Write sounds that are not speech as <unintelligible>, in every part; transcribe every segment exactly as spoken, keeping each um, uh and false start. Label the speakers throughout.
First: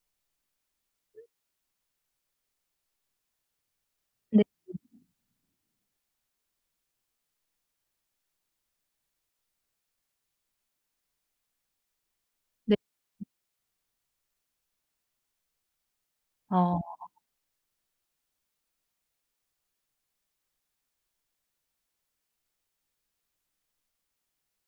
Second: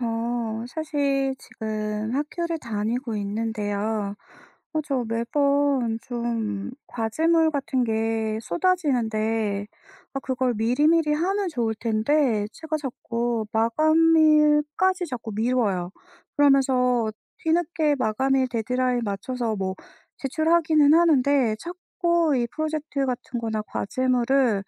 Speaker 1: 어 사실 지금 학교를 다니고 있는데요.
Speaker 2: 네.
Speaker 1: 어 저 매번 좀 과제물 같은 게 쏟아지는데 아 그걸 미리미리 하면 좋을 텐데 제가
Speaker 2: 네.
Speaker 1: 자꾸 마감일까지 자꾸 미뤄요.
Speaker 2: 어.
Speaker 1: 그러면서 뒤늦게 마감일 데드라인 맞춰서 뭐 제출하기는 하는데 자꾸 이 프로젝트 같은 거나 과제물을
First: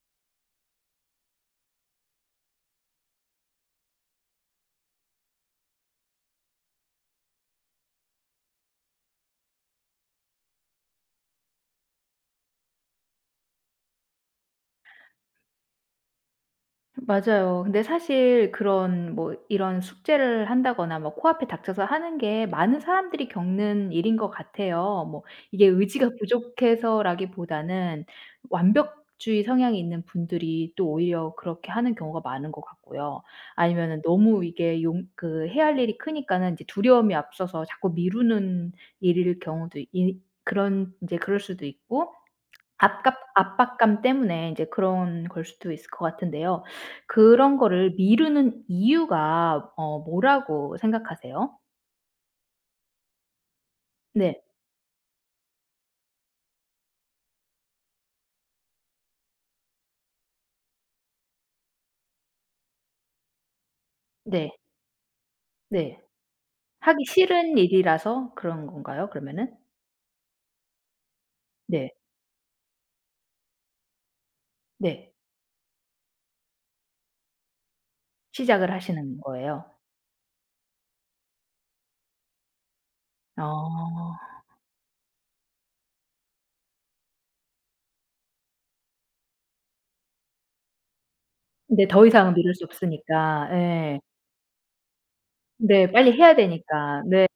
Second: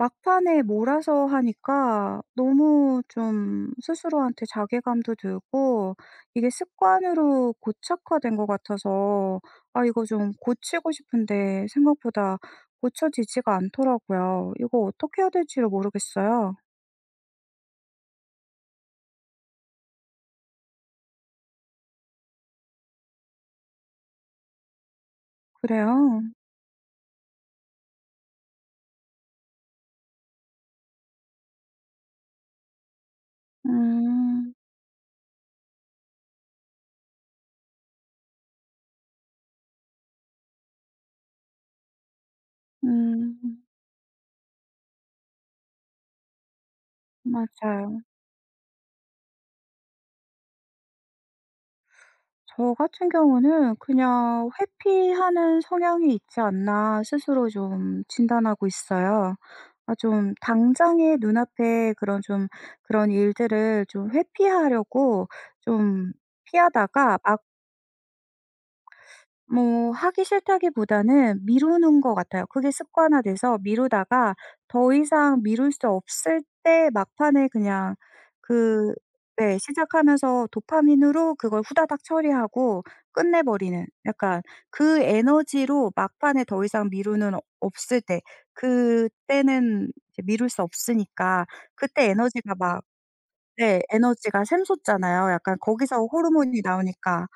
Speaker 1: 막판에 몰아서 하니까 너무 좀 스스로한테 자괴감도 들고 이게 습관으로 고착화된 것 같아서 아, 이거 좀 고치고 싶은데 생각보다 고쳐지지가 않더라고요. 이거 어떻게 해야 될지를 모르겠어요.
Speaker 2: 맞아요. 근데 사실 그런 뭐 이런 숙제를 한다거나 뭐 코앞에 닥쳐서 하는 게 많은 사람들이 겪는 일인 것 같아요. 뭐 이게 의지가
Speaker 1: 그래요?
Speaker 2: 부족해서라기보다는 완벽주의 성향이 있는 분들이 또 오히려 그렇게 하는 경우가 많은 것 같고요. 아니면은 너무
Speaker 1: 음.
Speaker 2: 이게 용 그 해야 할 일이 크니까는 이제 두려움이 앞서서 자꾸 미루는 일일 경우도 이 그런 이제 그럴 수도 있고 아깝
Speaker 1: 음.
Speaker 2: 압박감 때문에 이제 그런 걸 수도 있을 것 같은데요. 그런 거를
Speaker 1: 맞아요.
Speaker 2: 미루는 이유가 어 뭐라고 생각하세요?
Speaker 1: 저 같은 경우는
Speaker 2: 네.
Speaker 1: 그냥 '회피하는 성향이 있지 않나?' 스스로 좀 진단하고 있어요. 아 좀 당장에 눈앞에 그런 좀 그런 일들을 좀
Speaker 2: 네.
Speaker 1: 회피하려고
Speaker 2: 네.
Speaker 1: 좀
Speaker 2: 하기
Speaker 1: 피하다가 막
Speaker 2: 싫은 일이라서 그런 건가요, 그러면은?
Speaker 1: 뭐 하기 싫다기보다는
Speaker 2: 네.
Speaker 1: 미루는 것 같아요. 그게 습관화돼서 미루다가 더
Speaker 2: 네.
Speaker 1: 이상 미룰 수 없을 때 막판에 그냥
Speaker 2: 시작을
Speaker 1: 그
Speaker 2: 하시는
Speaker 1: 네
Speaker 2: 거예요?
Speaker 1: 시작하면서 도파민으로 그걸 후다닥 처리하고 끝내버리는
Speaker 2: 어.
Speaker 1: 약간. 그 에너지로 막판에 더 이상 미루는 없을 때 그때는 이제 미룰 수 없으니까
Speaker 2: 네,
Speaker 1: 그때
Speaker 2: 더 이상은
Speaker 1: 에너지가
Speaker 2: 미룰 수
Speaker 1: 막
Speaker 2: 없으니까.
Speaker 1: 네.
Speaker 2: 예.
Speaker 1: 에너지가 샘솟잖아요. 약간
Speaker 2: 네.
Speaker 1: 거기서
Speaker 2: 빨리 해야
Speaker 1: 호르몬이
Speaker 2: 되니까.
Speaker 1: 나오니까.
Speaker 2: 네.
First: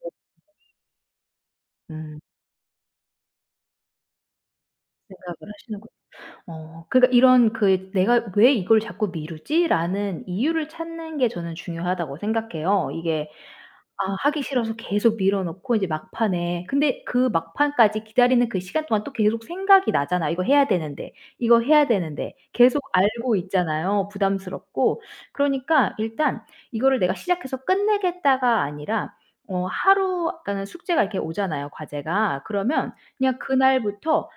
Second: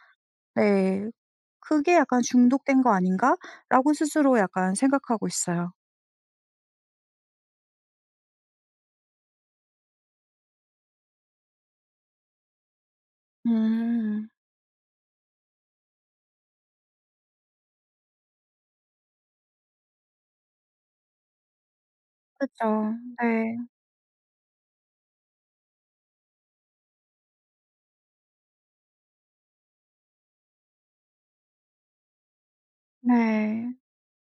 Speaker 1: 네. 그게
Speaker 2: 음.
Speaker 1: 약간 '중독된 거 아닌가?'라고 스스로 약간 생각하고
Speaker 2: 생각을
Speaker 1: 있어요.
Speaker 2: 하시는 거죠. 어 그러니까 이런 그 '내가 왜 이걸 자꾸 미루지?'라는 이유를 찾는 게 저는 중요하다고 생각해요. 이게 아
Speaker 1: 음.
Speaker 2: 하기 싫어서 계속 미뤄 놓고 인제 막판에 근데 그 막판까지 기다리는 그 시간 동안 또 계속 생각이 나잖아요. '이거 해야 되는데. 이거 해야 되는데.' 계속
Speaker 1: 그쵸.
Speaker 2: 알고
Speaker 1: 네.
Speaker 2: 있잖아요, 부담스럽고. 그러니까 일단 '이거를 내가 시작해서 끝내겠다.'가 아니라 어 하루 그러니까는 숙제가 이렇게 오잖아요, 과제가. 그러면 그냥
Speaker 1: 네.
Speaker 2: 그날부터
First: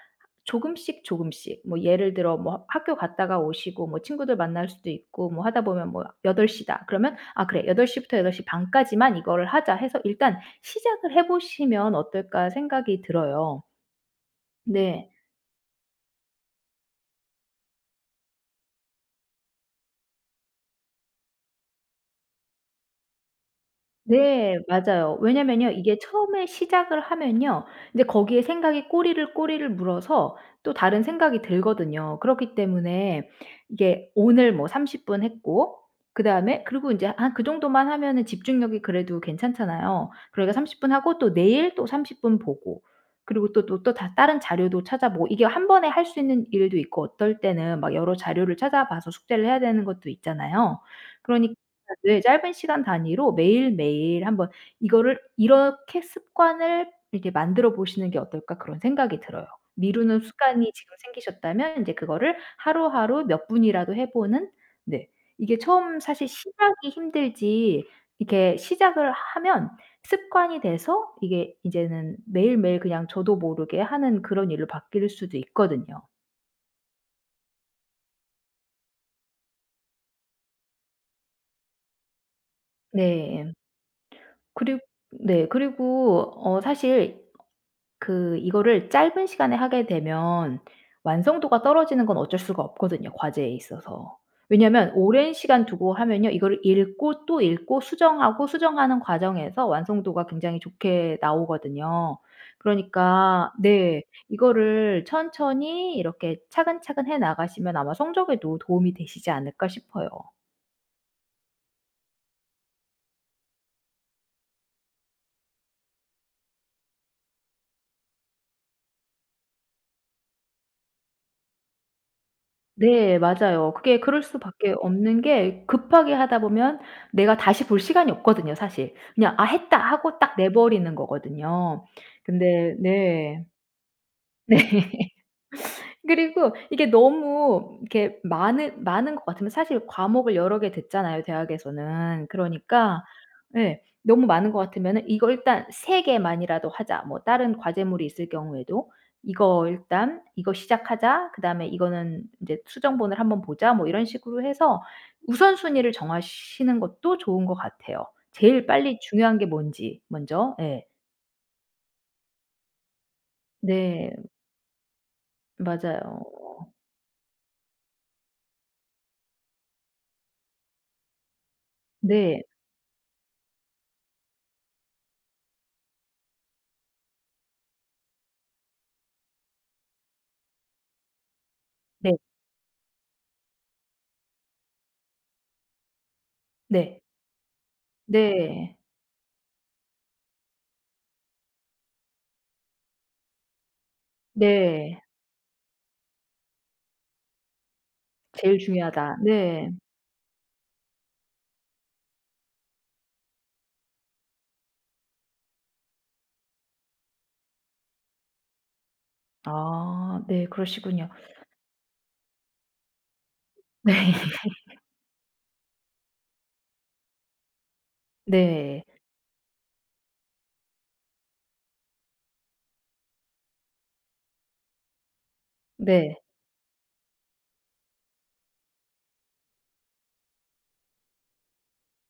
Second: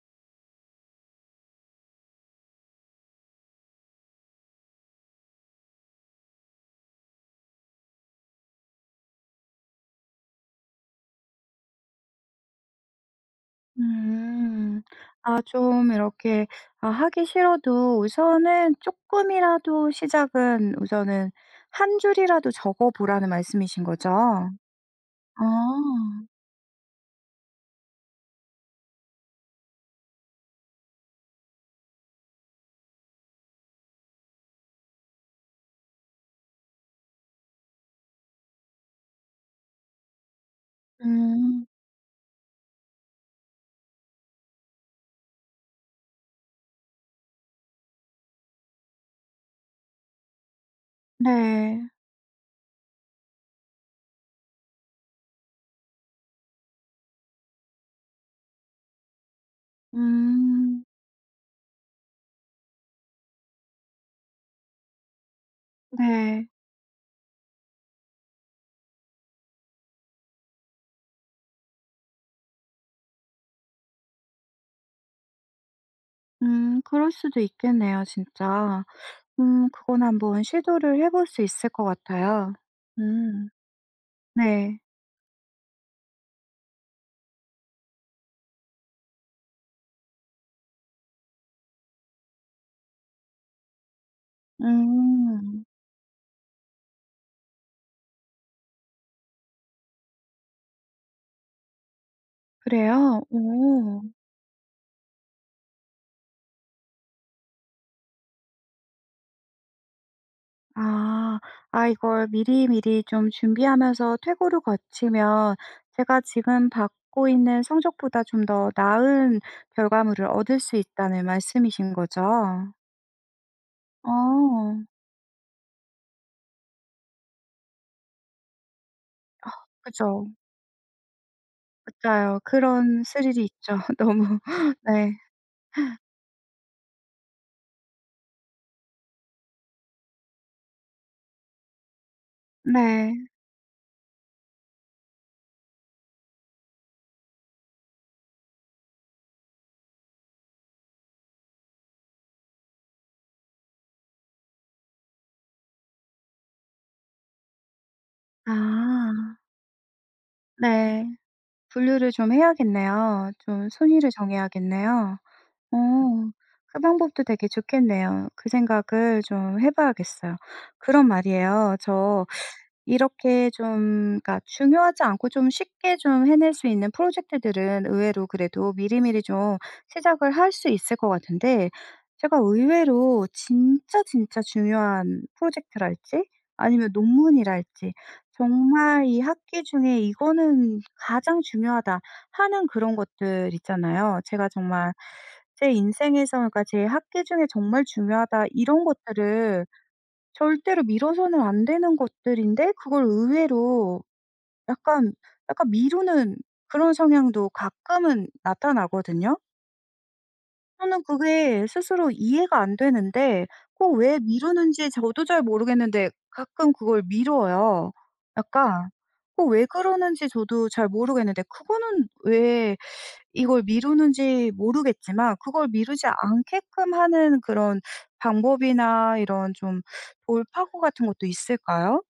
Speaker 2: 조금씩 조금씩 뭐 예를 들어 뭐 학교 갔다가 오시고 뭐 친구들 만날 수도 있고 뭐 하다 보면 뭐 여덟 시 다. 그러면 '아 그래, 여덟 시 부터 여덟 시 반 까지만 이거를 하자.' 해서 '일단 시작을 해 보시면 어떨까?' 생각이 들어요.
Speaker 1: 음.
Speaker 2: 네.
Speaker 1: 아 좀 이렇게 아 하기 싫어도 우선은 쪼끔이라도 시작은 우선은 한 줄이라도 적어 보라는 말씀이신 거죠?
Speaker 2: 네. 맞아요.
Speaker 1: 어.
Speaker 2: 왜냐면요 이게 처음에 시작을 하면요. 근데 거기에 생각이 꼬리를 꼬리를 물어서 또 다른 생각이 들거든요. 그렇기 때문에 이게 오늘 뭐 삼십 분 했고 그다음에 그리고 인제 한 그 정도만 하면은 집중력이 그래도 괜찮잖아요. 그러니까 삼십 분하고 또
Speaker 1: 음.
Speaker 2: 내일 또 삼십 분 보고 그리고 또 또 또 다 다른 자료도 찾아보고. 이게 한 번에 할 수 있는 일도 있고 어떨 때는 막 여러 자료를 찾아봐서 숙제를 해야 되는 것도 있잖아요. 그러니까
Speaker 1: 네.
Speaker 2: 네, 짧은 시간 단위로 매일매일 한번 이거를 이렇게 '습관을 이렇게 만들어 보시는 게 어떨까?' 그런 생각이 들어요. 미루는 습관이
Speaker 1: 음.
Speaker 2: 지금 생기셨다면 인제 그거를 하루하루 몇 분이라도 해 보는. 네. 이게 처음 사실
Speaker 1: 네.
Speaker 2: 시작이 힘들지 이렇게 시작을 하면 습관이 돼서 이게 이제는 매일매일 그냥 저도 모르게 하는 그런 일로 바뀔 수도 있거든요.
Speaker 1: 음 그럴 수도 있겠네요. 진짜. 음 그건 한번 시도를 해 볼 수 있을 것 같아요.
Speaker 2: 네.
Speaker 1: 음.
Speaker 2: 임 그리
Speaker 1: 네.
Speaker 2: 네. 그리고 어 사실 그 이거를 짧은 시간에 하게 되면 완성도가 떨어지는 건 어쩔 수가 없거든요. 과제에 있어서. 왜냐하면 오랜
Speaker 1: 음.
Speaker 2: 시간 두고 하면요. 이거를 읽고 또 읽고 수정하고 수정하는 과정에서 완성도가 굉장히 좋게 나오거든요.
Speaker 1: 그래요?
Speaker 2: 그러니까
Speaker 1: 오.
Speaker 2: 네. 이거를 천천히 이렇게 차근차근 해 나가시면 아마 '성적에도 도움이 되시지 않을까?' 싶어요.
Speaker 1: 아. 아 이걸 미리미리 좀 준비하면서 퇴고를 거치면 제가 지금 받고 있는 성적보다 좀 더 나은 결과물을 얻을 수 있다는 말씀이신거죠?
Speaker 2: 네. 맞아요. 그게 그럴 수밖에
Speaker 1: 어.
Speaker 2: 없는 게 급하게 하다 보면 내가 다시 볼 시간이 없거든요. 사실. 그냥 '아
Speaker 1: 어
Speaker 2: 했다.' 하고
Speaker 1: 그죠.
Speaker 2: 딱 내 버리는 거거든요.
Speaker 1: 맞아요.
Speaker 2: 근데
Speaker 1: 그런 스릴이
Speaker 2: 네.
Speaker 1: 있죠 너무.
Speaker 2: 네.
Speaker 1: 네.
Speaker 2: <laughs> 그리고 이게 너무 이렇게 많은 많은 것 같으면 사실 과목을 여러 개 듣잖아요. 대학에서는. 그러니까
Speaker 1: 네.
Speaker 2: 예 너무 많은 것 같으면은 '이거 일단 세 개만이라도 하자.' 뭐 다른 과제물이 있을 경우에도 '이거 일단 이거 시작하자.' 그다음에 '이거는 인제 수정본을 한번 보자.' 뭐 이런 식으로 해서 우선순위를 정하시는 것도 좋은 것 같아요. 제일 빨리
Speaker 1: 아.
Speaker 2: 중요한 게 뭔지 먼저. 예.
Speaker 1: 네. 분류를 좀 해야겠네요. 좀 순위를
Speaker 2: 네.
Speaker 1: 정해야겠네요. 어
Speaker 2: 맞아요.
Speaker 1: 그 방법도 되게 좋겠네요. 그 생각을 좀 해 봐야겠어요. 그럼 말이에요. 저
Speaker 2: 네.
Speaker 1: 이렇게 좀 그러니까 중요하지 않고 좀 쉽게 좀 해낼 수 있는 프로젝트들은 의외로 그래도 미리미리 좀 시작을 할 수 있을 것 같은데
Speaker 2: 네.
Speaker 1: 제가 의외로 진짜 진짜 중요한 프로젝트랄지 아니면
Speaker 2: 네.
Speaker 1: 논문이랄지
Speaker 2: 네.
Speaker 1: 정말 이 학기 중에 '이거는 가장 중요하다.' 하는 그런 것들 있잖아요. 제가 정말
Speaker 2: 네.
Speaker 1: 제 인생에서 그러니까 제 학기 중에 '정말 중요하다.'
Speaker 2: "제일
Speaker 1: 이런
Speaker 2: 중요하다."
Speaker 1: 것들을
Speaker 2: 네.
Speaker 1: 절대로 미뤄서는 안 되는 것들인데 그걸 의외로 약간, 약간 미루는 그런 성향도 가끔은 나타나거든요?
Speaker 2: 아 네.
Speaker 1: 저는
Speaker 2: 그러시군요.
Speaker 1: 그게 스스로 이해가 안 되는데 어
Speaker 2: 네.
Speaker 1: 왜
Speaker 2: <laughs>
Speaker 1: 미루는지 저도 잘 모르겠는데 가끔 그걸 미뤄요.
Speaker 2: 네.
Speaker 1: 약간 어 왜 그러는지 저도 잘 모르겠는데 그거는 왜 <sucks teeth> 이걸 미루는지 모르겠지만 그걸 미루지
Speaker 2: 네.
Speaker 1: 않게끔 하는 그런 방법이나 이런 좀 돌파구 같은 것도 있을까요?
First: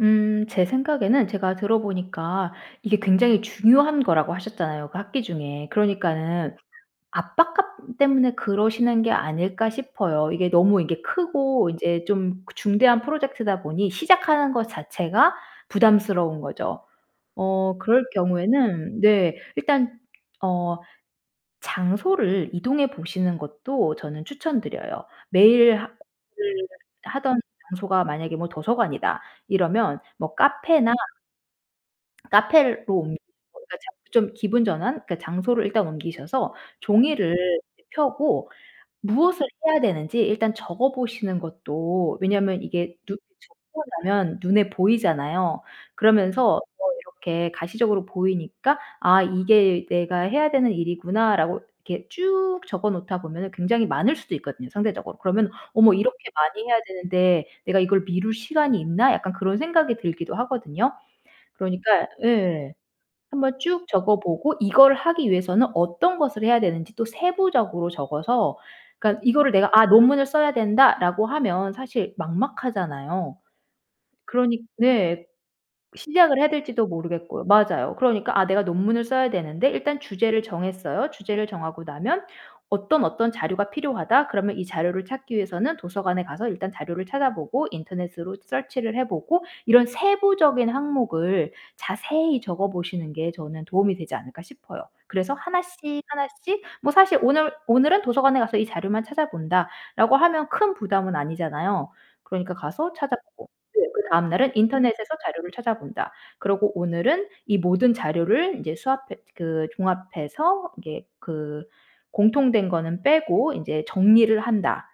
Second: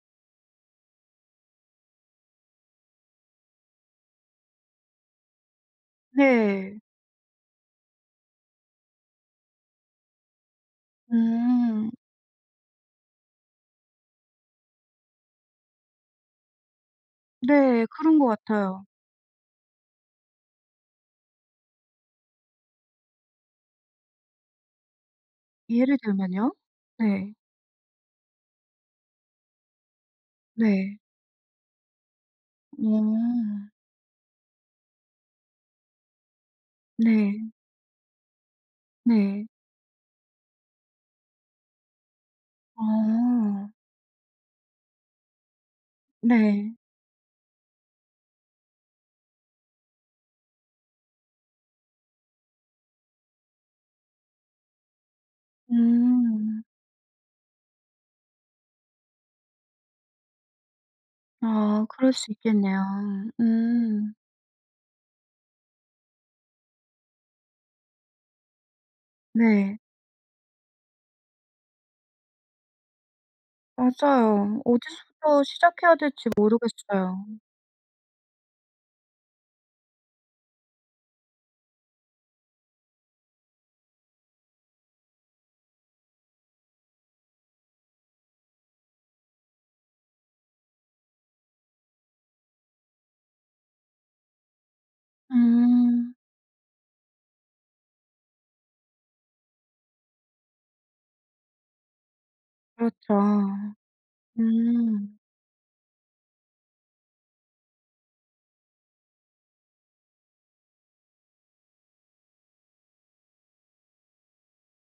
Speaker 2: 음 제 생각에는 제가 들어보니까 이게 굉장히 중요한 거라고 하셨잖아요 그 학기 중에. 그러니까는
Speaker 1: 네.
Speaker 2: 압박감 때문에 그러시는 게 아닐까 싶어요. 이게 너무 이게 크고
Speaker 1: 음.
Speaker 2: 인제 좀 중대한 프로젝트다 보니 시작하는 것 자체가 부담스러운 거죠. 어
Speaker 1: 네.
Speaker 2: 그럴
Speaker 1: 그런 것 같아요.
Speaker 2: 경우에는 네. 일단 어 장소를 이동해 보시는 것도 저는 추천 드려요. 매일
Speaker 1: 예를
Speaker 2: <unintelligible>
Speaker 1: 들면요?
Speaker 2: 를
Speaker 1: 네.
Speaker 2: 하던 장소가 만약에 뭐 도서관이다 이러면 뭐 카페나
Speaker 1: 네.
Speaker 2: 카페를 로 옮
Speaker 1: 오.
Speaker 2: 그러니까 저 좀 기분전환? 그러니까 장소를 일단 옮기셔서 종이를
Speaker 1: 네.
Speaker 2: 펴고 무엇을
Speaker 1: 네.
Speaker 2: 해야 되는지 일단 적어 보시는 것도 왜냐면 이게 누 쭉
Speaker 1: 어.
Speaker 2: 적어 놓으면 눈에 보이잖아요. 그러면서
Speaker 1: 네.
Speaker 2: 뭐 이렇게 가시적으로 보이니까 '아 이게 내가 해야 되는 일이구나.'라고 이렇게 쭉 적어 놓다 보면은 굉장히 많을 수도 있거든요 상대적으로. 그러면 '어머 이렇게
Speaker 1: 음.
Speaker 2: 많이 해야 되는데 내가 이걸 미룰 시간이 있나?' 약간 그런 생각이 들기도 하거든요.
Speaker 1: 아
Speaker 2: 그러니까
Speaker 1: 그럴 수
Speaker 2: 예.
Speaker 1: 있겠네요.
Speaker 2: 한번 쭉
Speaker 1: 음.
Speaker 2: 적어 보고 이거를 하기 위해서는 어떤 것을 해야 되는지 또 세부적으로 적어서 그러니까 이거를 '내가
Speaker 1: 네.
Speaker 2: 아 논문을 써야 된다.'라고 하면 사실 막막하잖아요.
Speaker 1: 맞아요.
Speaker 2: 그러니 네.
Speaker 1: 어디서부터 시작해야 될지
Speaker 2: 시작을 해야 될지도
Speaker 1: 모르겠어요.
Speaker 2: 모르겠고요. 맞아요. 그러니까 아 내가 논문을 써야 되는데 일단 주제를 정했어요. 주제를 정하고 나면 어떤 어떤 자료가 필요하다. 그러면 이 자료를 찾기 위해서는 도서관에 가서 일단 자료를 찾아보고 인터넷으로 Search를 해 보고 이런 세부적인 항목을 자세히 적어 보시는 게 저는 '도움이 되지 않을까?' 싶어요. 그래서 하나씩
Speaker 1: 음.
Speaker 2: 하나씩 뭐 사실 '오늘 오늘은 도서관에 가서 이 자료만 찾아본다.' 라고 하면 큰 부담은 아니잖아요. 그러니까 가서
Speaker 1: 그렇죠.
Speaker 2: 찾아 보고. 네 그다음 날은 '인터넷에서
Speaker 1: 음.
Speaker 2: 자료를 찾아본다.' 그러고 오늘은 이 모든 자료를 인제 수합해 그 종합해서 이게 그 공통된 거는 빼고 인제 '정리를 한다.'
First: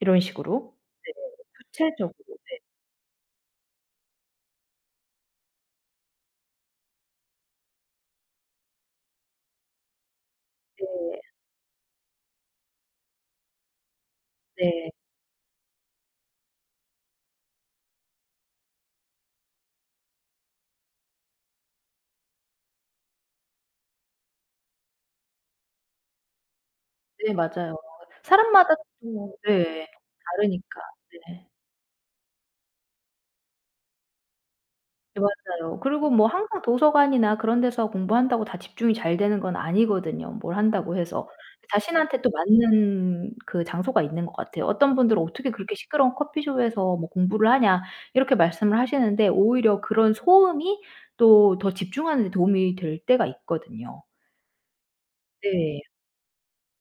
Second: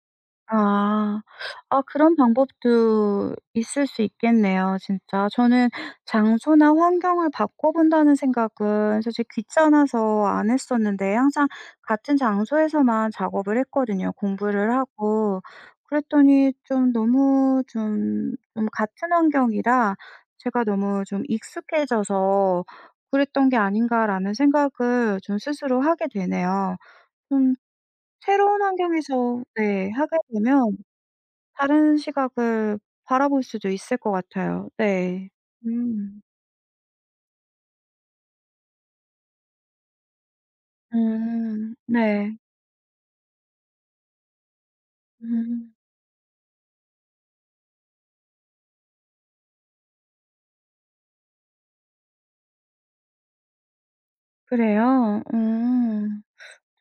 Speaker 2: 이런 식으로.
Speaker 1: 아.
Speaker 2: 네네네
Speaker 1: 아 그런
Speaker 2: 구체적으로. 네.
Speaker 1: 방법도 있을 수 있겠네요 진짜. 저는 장소나 환경을 바꿔 본다는 생각은 솔직히 귀찮아서 안 했었는데
Speaker 2: 네.
Speaker 1: 항상 같은 장소에서만 작업을 했거든요 공부를
Speaker 2: 네.
Speaker 1: 하고. 그랬더니 좀 너무 좀, 좀 같은 환경이라 제가 '너무 좀 익숙해져서 그랬던 게 아닌가.'라는 생각을 좀 스스로 하게 되네요.
Speaker 2: 네
Speaker 1: 좀
Speaker 2: 맞아요.
Speaker 1: 새로운
Speaker 2: 사람마다 <unintelligible>
Speaker 1: 환경에서
Speaker 2: 네.
Speaker 1: 네. 하게 되면
Speaker 2: 다르니까. 네.
Speaker 1: 다른 시각을 바라볼 수도 있을 것 같아요.
Speaker 2: 네
Speaker 1: 네.
Speaker 2: 맞아요. 그리고
Speaker 1: 음.
Speaker 2: 뭐 항상 도서관이나 그런 데서 공부한다고 다 집중이 잘 되는 건 아니거든요. 뭘 한다고 해서.
Speaker 1: 음
Speaker 2: 자신한테 또
Speaker 1: 네.
Speaker 2: 맞는 그 장소가 있는 것 같아요. 어떤 분들은 "어떻게
Speaker 1: 음.
Speaker 2: 그렇게 시끄러운 커피숍에서 뭐 공부를 하냐?" 이렇게 말씀을 하시는데 오히려 그런 소음이 또 더 집중하는 데 도움이 될 때가 있거든요.
Speaker 1: 그래요?
Speaker 2: 네.
Speaker 1: 음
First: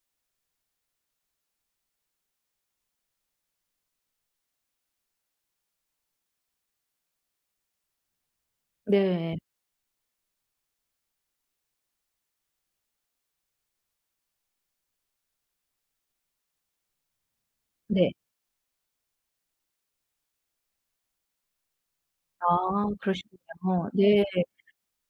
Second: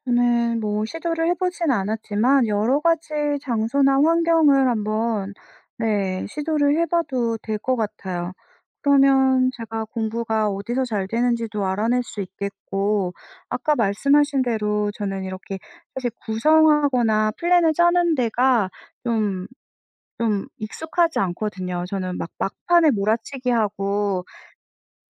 Speaker 1: 네. 뭐 시도를 해보진 않았지만 여러 가지 장소나 환경을 한번 네. 시도를 해 봐도 될 것 같아요.
Speaker 2: 네.
Speaker 1: 그러면 제가 공부가 어디서 잘 되는지도 알아낼 수 있겠고 아까 말씀하신 대로 저는 이렇게 사실 구성하거나 플랜을
Speaker 2: 네.
Speaker 1: 짜는 데가 좀, 좀 익숙하지 않거든요. 저는 막
Speaker 2: 아
Speaker 1: 막판에
Speaker 2: 그러시군요.
Speaker 1: 몰아치기하고
Speaker 2: 네.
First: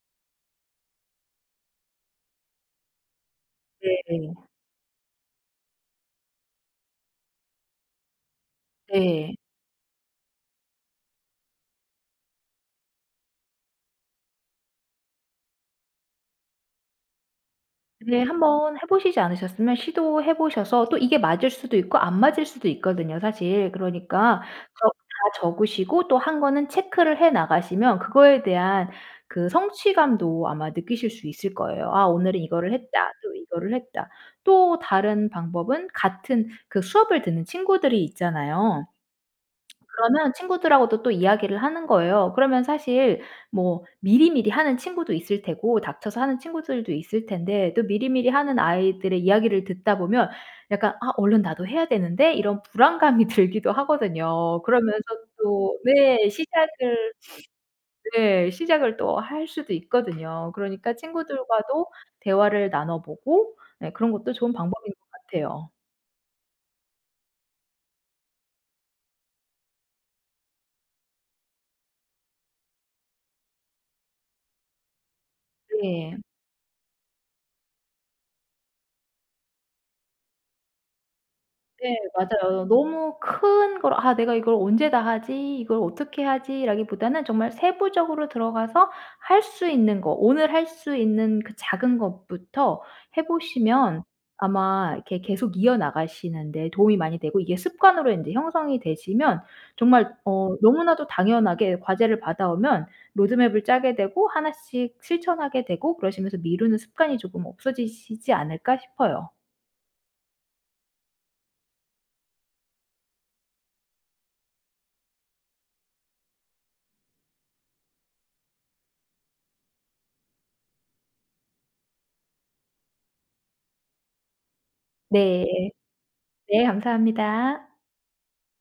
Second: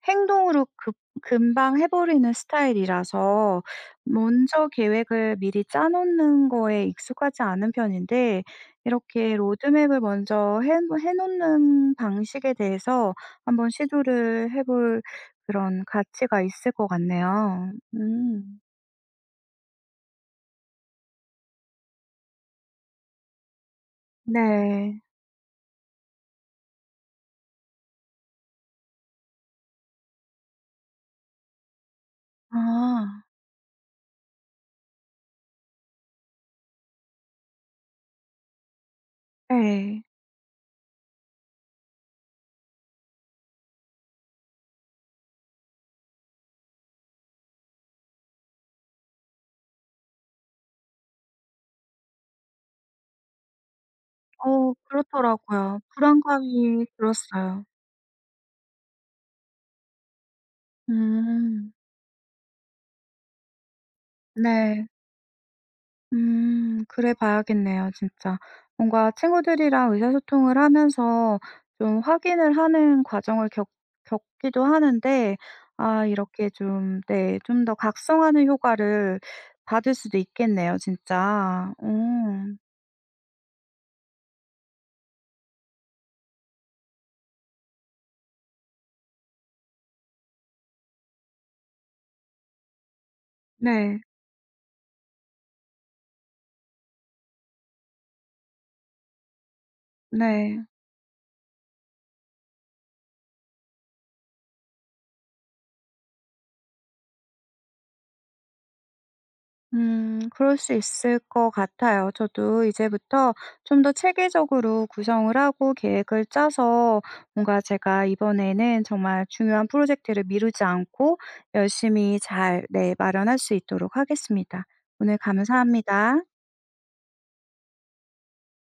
Speaker 1: 행동으로 급 금방 해 버리는 스타일이라서
Speaker 2: 네.
Speaker 1: 먼저 계획을 미리 짜놓는 거에 익숙하지 않은 편인데
Speaker 2: 예.
Speaker 1: 이렇게 로드맵을 먼저 핸번 해 놓는 방식에 대해서 한번 시도를 해 볼 그런 가치가 있을 것 같네요.
Speaker 2: 네.
Speaker 1: 음.
Speaker 2: 한번 해 보시지 않으셨으면 시도해 보셔서 또 이게 맞을 수도 있고 안 맞을 수도 있거든요 사실. 그러니까 저
Speaker 1: 네.
Speaker 2: 다 적으시고 또 한 거는 체크를 해 나가시면 그거에 대한 그 성취감도 아마 느끼실 수 있을 거예요. '아 오늘은 이거를 했다.'
Speaker 1: 아.
Speaker 2: 또 '이거를 했다.' 또 다른 방법은 같은 그 수업을 듣는 친구들이 있잖아요.
Speaker 1: 예.
Speaker 2: 그러면 친구들하고도 또 이야기를 하는 거예요. 그러면 사실 뭐 미리미리 하는 친구도 있을 테고 닥쳐서 하는 친구들도 있을 텐데 또 미리미리 하는 아이들의 이야기를 듣다 보면 약간 '아 얼른 나도 해야 되는데.' 이런 불안감이 들기도 하거든요.
Speaker 1: 어
Speaker 2: 그러면서 또
Speaker 1: 그렇더라고요.
Speaker 2: 네.
Speaker 1: 불안감이
Speaker 2: 시작을
Speaker 1: 들었어요.
Speaker 2: <sniffs> 네. 시작을 또 할 수도 있거든요. 그러니까
Speaker 1: 음.
Speaker 2: 친구들과도 대화를 나눠보고 네 그런 것도 좋은
Speaker 1: 네.
Speaker 2: 방법인 것 같아요.
Speaker 1: 음 그래봐야겠네요. 진짜. 뭔가 친구들이랑 의사소통을 하면서 좀 확인을 하는 과정을 겪 겪기도 하는데 아
Speaker 2: 예.
Speaker 1: 이렇게 좀 네. 좀 더 각성하는 효과를 받을 수도 있겠네요. 진짜.
Speaker 2: 네
Speaker 1: 어.
Speaker 2: 맞아요. 너무 큰 걸 '아 내가 이걸 언제 다 하지? 이걸 어떻게 하지?'라기보다는 정말 세부적으로 들어가서 할 수 있는 거 오늘 할 수 있는 그 작은 것부터 해
Speaker 1: 네.
Speaker 2: 보시면 아마 이렇게 계속 이어나가시는 데 도움이 많이 되고 이게 습관으로 인제 형성이 되시면 정말 어
Speaker 1: 네.
Speaker 2: 너무나도 당연하게 과제를 받아오면 로드맵을 짜게 되고 하나 씩 실천하게 되고 그러시면서 '미루는 습관이 조금 없어지시지 않을까?' 싶어요.
Speaker 1: 음. 그럴 수 있을 것 같아요. 저도 이제부터 좀 더 체계적으로 구성을 하고 계획을 짜서 뭔가 제가 이번에는 정말 중요한 프로젝트를 미루지 않고 열심히 잘 네. 마련할 수 있도록 하겠습니다. 오늘
Speaker 2: 네.
Speaker 1: 감사합니다.
Speaker 2: 네 감사합니다.